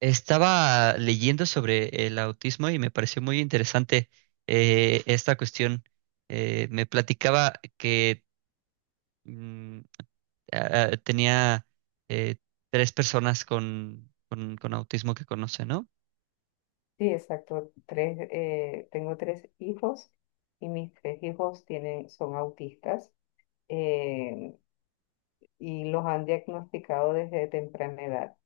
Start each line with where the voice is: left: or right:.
right: Estaba leyendo sobre el autismo y me pareció muy interesante esta cuestión. Me platicaba que mm, tenía eh, tres personas con autismo que conoce, ¿no?
left: Sí, exacto. Tres, tengo tres hijos y mis tres hijos tienen, son autistas eh, y los han diagnosticado desde temprana edad.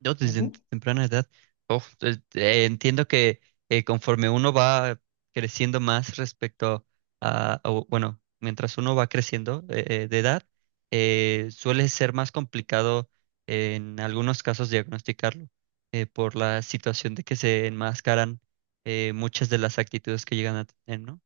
right: Yo desde
left: Ujú.
right: temprana edad, oh, entiendo que conforme uno va creciendo más respecto a, o, bueno, mientras uno va creciendo de edad, suele ser más complicado en algunos casos diagnosticarlo por la situación de que se enmascaran muchas de las actitudes que llegan a tener, ¿no?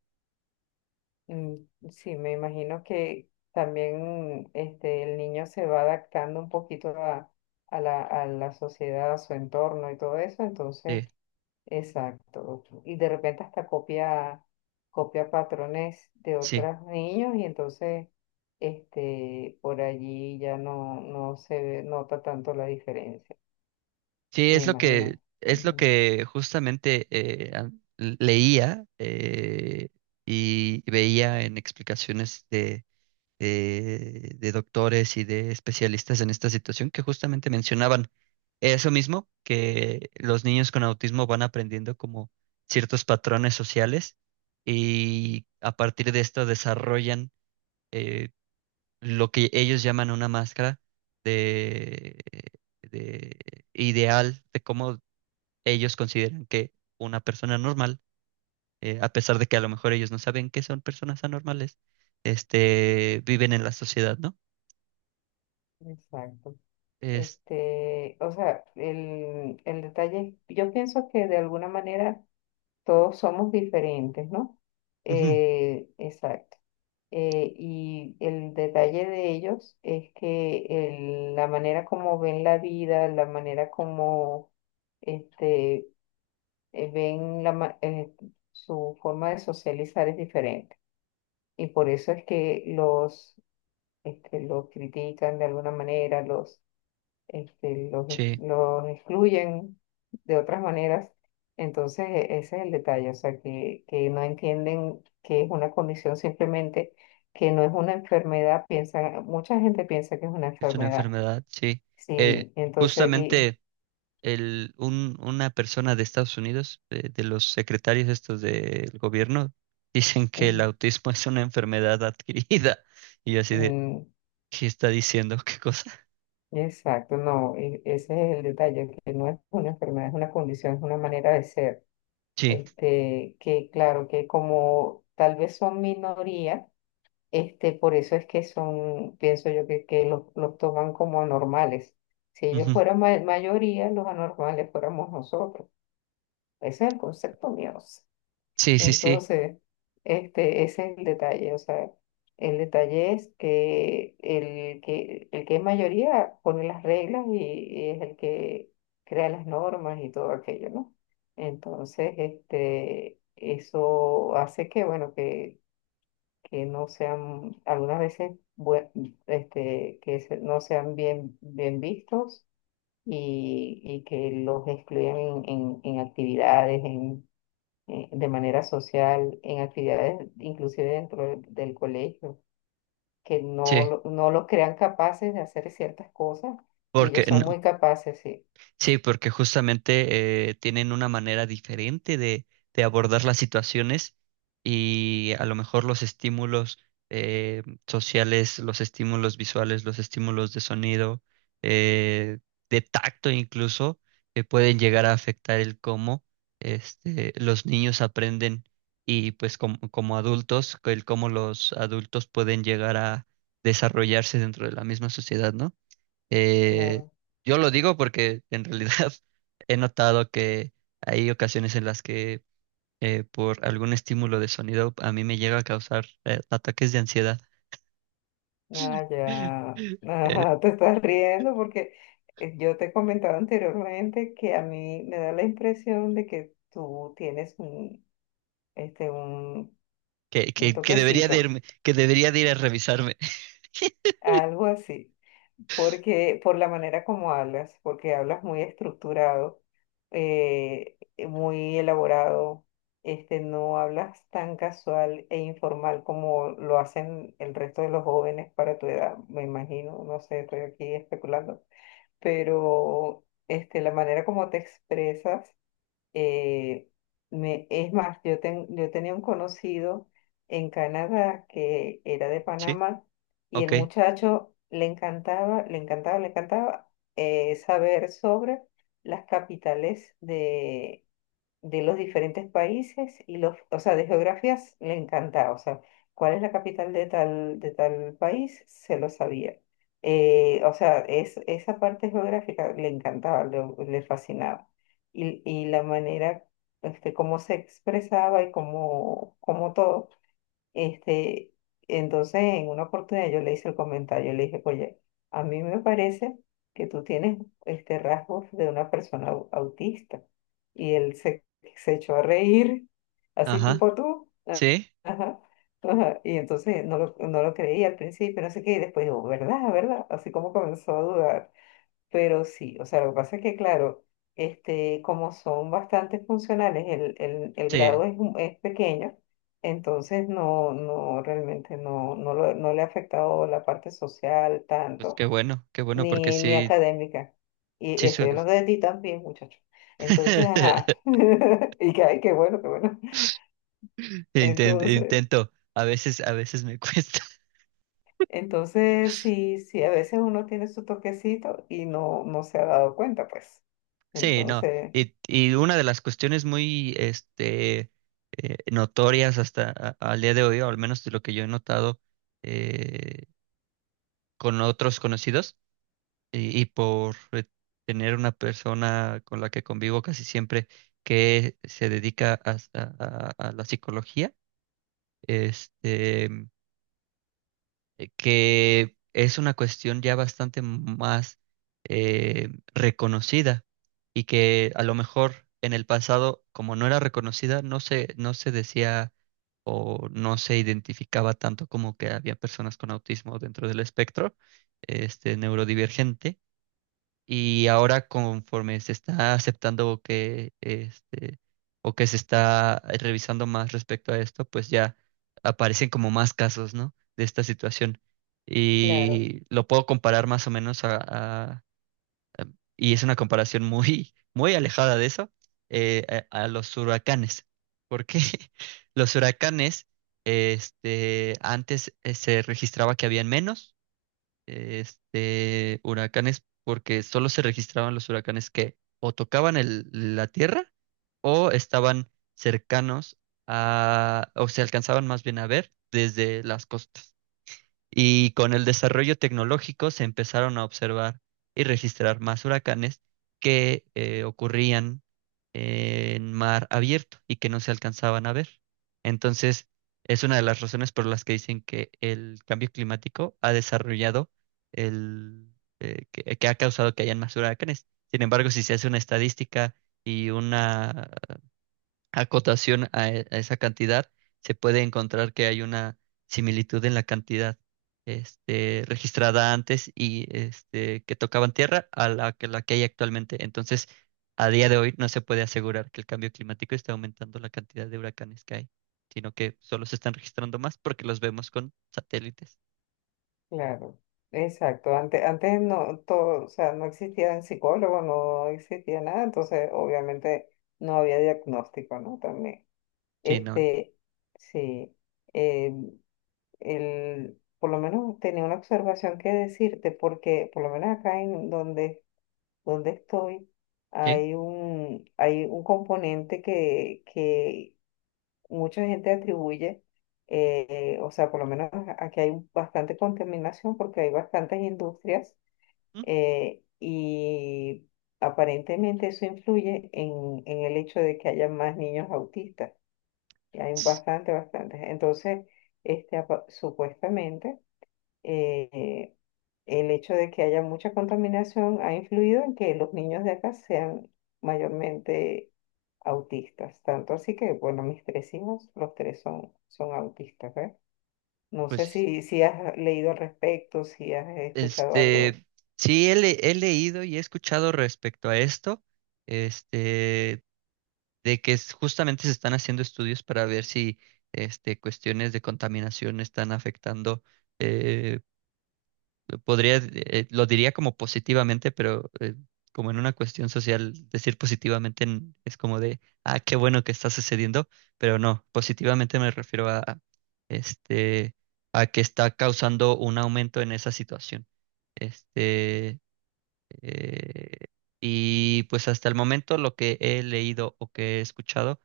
left: Mm, sí, me imagino que también este, el niño se va adaptando un poquito a la sociedad, a su entorno y todo eso. Entonces,
right: Eh,
left: exacto. Y de repente hasta copia patrones de
right: Sí.
left: otros niños y entonces este, por allí ya no nota tanto la diferencia,
right: Sí,
left: me imagino.
right: es lo
left: Ujú,
right: que justamente leía, y veía en explicaciones de doctores y de especialistas en esta situación que justamente mencionaban eso mismo, que los niños con autismo van aprendiendo como ciertos patrones sociales y a partir de esto desarrollan eh, lo que ellos llaman una máscara de, de ideal de cómo ellos consideran que una persona normal, a pesar de que a lo mejor ellos no saben que son personas anormales, este, viven en la sociedad, ¿no?
left: exacto.
right: Es,
left: Este, o sea, el detalle, yo pienso que de alguna manera todos somos diferentes, ¿no?
right: ujú,
left: Exacto. Y el detalle de ellos es que la manera como ven la vida, la manera como este, ven su forma de socializar es diferente. Y por eso es que los, este, los critican de alguna manera, los este, los, ex-
right: sí,
left: los excluyen de otras maneras. Entonces, ese es el detalle, o sea, que no entienden que es una condición simplemente, que no es una enfermedad, mucha gente piensa que es una
right: es una
left: enfermedad.
right: enfermedad, sí. Eh,
left: Sí, entonces, y,
right: Justamente el, un, una persona de Estados Unidos, de los secretarios estos del gobierno, dicen que el
left: ujú,
right: autismo es una enfermedad adquirida. Y yo así de,
left: mm,
right: ¿qué está diciendo? ¿Qué cosa?
left: exacto, no, ese es el detalle, que no es una enfermedad, es una condición, es una manera de ser.
right: Sí,
left: Este, que claro, que como tal vez son minoría, este, por eso es que son, pienso yo, que los toman como anormales. Si ellos
right: ujú,
left: fueran mayoría, los anormales fuéramos nosotros. Ese es el concepto mío, o sea.
right: sí, sí, sí,
left: Entonces, este, ese es el detalle. O sea, el detalle es que el que es mayoría pone las reglas y es el que crea las normas y todo aquello, ¿no? Entonces, este, eso hace que, bueno, que no sean, algunas veces, este, no sean bien, bien vistos y que los excluyan en, en actividades, en, de manera social, en actividades inclusive dentro del colegio, que no,
right: sí.
left: no los crean capaces de hacer ciertas cosas y
right: Porque
left: ellos son muy capaces, sí,
right: sí, porque justamente tienen una manera diferente de abordar las situaciones y a lo mejor los estímulos sociales, los estímulos visuales, los estímulos de sonido, eh, de tacto incluso, que pueden llegar a afectar el cómo este, los niños aprenden y pues como, como adultos, el cómo los adultos pueden llegar a desarrollarse dentro de la misma sociedad, ¿no? Eh,
left: claro.
right: yo lo digo porque en realidad he notado que hay ocasiones en las que por algún estímulo de sonido a mí me llega a causar ataques de ansiedad
left: Ah, ya.
right: eh,
left: Ajá, te estás riendo porque yo te comentaba anteriormente que a mí me da la impresión de que tú tienes un, este, un,
right: que,
left: un
right: que, que debería de
left: toquecito,
right: irme, que debería de ir a revisarme.
left: algo así, porque por la manera como hablas, porque hablas muy estructurado, eh, muy elaborado, este, no hablas tan casual e informal como lo hacen el resto de los jóvenes para tu edad, me imagino, no sé, estoy aquí especulando, pero este, la manera como te expresas, eh, me, es más, yo, yo tenía un conocido en Canadá que era de
right: Sí,
left: Panamá y
right: ok,
left: el muchacho le encantaba, le encantaba, le encantaba saber sobre las capitales de los diferentes países y los, o sea, de geografías le encantaba, o sea, cuál es la capital de tal país, se lo sabía. O sea, esa parte geográfica le encantaba, le fascinaba. Y la manera, este, cómo se expresaba y cómo todo. Este, entonces, en una oportunidad yo le hice el comentario, le dije, oye, a mí me parece que tú tienes este rasgos de una persona autista. Y él se echó a reír, así
right: ajá,
left: tipo tú. Ah,
right: sí,
left: ajá, ajá. Y entonces no lo creía al principio, no sé qué, y después digo, ¿verdad? ¿Verdad? Así como comenzó a dudar. Pero sí, o sea, lo que pasa es que, claro, este, como son bastante funcionales, el
right: sí,
left: grado es pequeño, entonces realmente no le ha afectado la parte social
right: pues
left: tanto,
right: qué bueno porque
left: ni
right: sí,
left: académica. Y
right: sí,
left: estoy hablando de ti también, muchacho. Entonces, ajá. Y que, ay, qué bueno, qué bueno. Entonces,
right: Intento, a veces me cuesta.
left: entonces, sí, sí, a veces uno tiene su toquecito y no se ha dado cuenta, pues.
right: Sí, no.
left: Entonces,
right: Y una de las cuestiones muy este, notorias hasta al día de hoy, o al menos de lo que yo he notado eh, con otros conocidos, y por tener una persona con la que convivo casi siempre que se dedica a la psicología, este. Que es una cuestión ya bastante más reconocida y que a lo mejor en el pasado, como no era reconocida, no se, no se decía o no se identificaba tanto como que había personas con autismo dentro del espectro este, neurodivergente y ahora conforme se está aceptando que este o que se está revisando más respecto a esto, pues ya aparecen como más casos, ¿no? De esta situación.
left: claro.
right: Y lo puedo comparar más o menos a, a- y es una comparación muy muy alejada de eso a los huracanes, porque los huracanes este antes se registraba que habían menos este, huracanes porque solo se registraban los huracanes que o tocaban la tierra o estaban cercanos a, o se alcanzaban más bien a ver desde las costas. Y con el desarrollo tecnológico se empezaron a observar y registrar más huracanes que ocurrían en mar abierto y que no se alcanzaban a ver. Entonces, es una de las razones por las que dicen que el cambio climático ha desarrollado el que ha causado que hayan más huracanes. Sin embargo, si se hace una estadística y una acotación a esa cantidad, se puede encontrar que hay una similitud en la cantidad este, registrada antes y este, que tocaban tierra a la que hay actualmente. Entonces, a día de hoy no se puede asegurar que el cambio climático esté aumentando la cantidad de huracanes que hay, sino que solo se están registrando más porque los vemos con satélites.
left: Claro, exacto. Antes, no, todo, o sea, no existían psicólogos, no existía nada, entonces obviamente no había diagnóstico, ¿no? También.
right: Sí, no.
left: Este, sí, eh, el, por lo menos tenía una observación que decirte, porque por lo menos acá en donde estoy
right: Sí.
left: hay un componente que mucha gente atribuye, o sea, por lo menos aquí hay bastante contaminación porque hay bastantes industrias
right: ¿Mm?
left: y aparentemente eso influye en el hecho de que haya más niños autistas. Y hay bastante, bastante. Entonces, este, supuestamente eh, el hecho de que haya mucha contaminación ha influido en que los niños de acá sean mayormente autistas. Tanto así que, bueno, mis tres hijos, los tres son autistas, ¿eh? No sé
right: Pues,
left: si has leído al respecto, si, has escuchado algo.
right: este, sí, he, he leído y he escuchado respecto a esto. Este, de que justamente se están haciendo estudios para ver si este, cuestiones de contaminación están afectando, eh, podría, lo diría como positivamente, pero como en una cuestión social, decir positivamente es como de, ah, qué bueno que está sucediendo, pero no, positivamente me refiero a, este, a que está causando un aumento en esa situación. Este, eh, y pues hasta el momento lo que he leído o que he escuchado,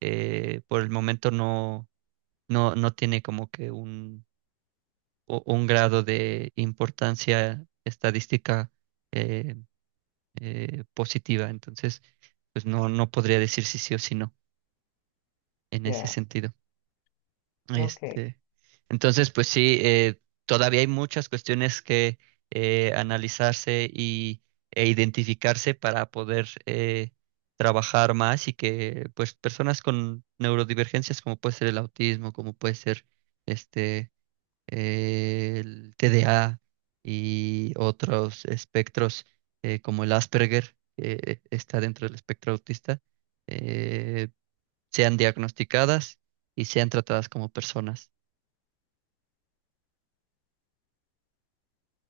right: por el momento no, no tiene como que un, un grado de importancia estadística eh, positiva. Entonces, pues no, no podría decir si sí o si no en ese
left: Ya,
right: sentido.
left: ok.
right: Este, entonces, pues sí, todavía hay muchas cuestiones que analizarse y, e identificarse para poder trabajar más y que pues personas con neurodivergencias como puede ser el autismo, como puede ser este el TDA y otros espectros como el Asperger, que está dentro del espectro autista, eh, sean diagnosticadas y sean tratadas como personas.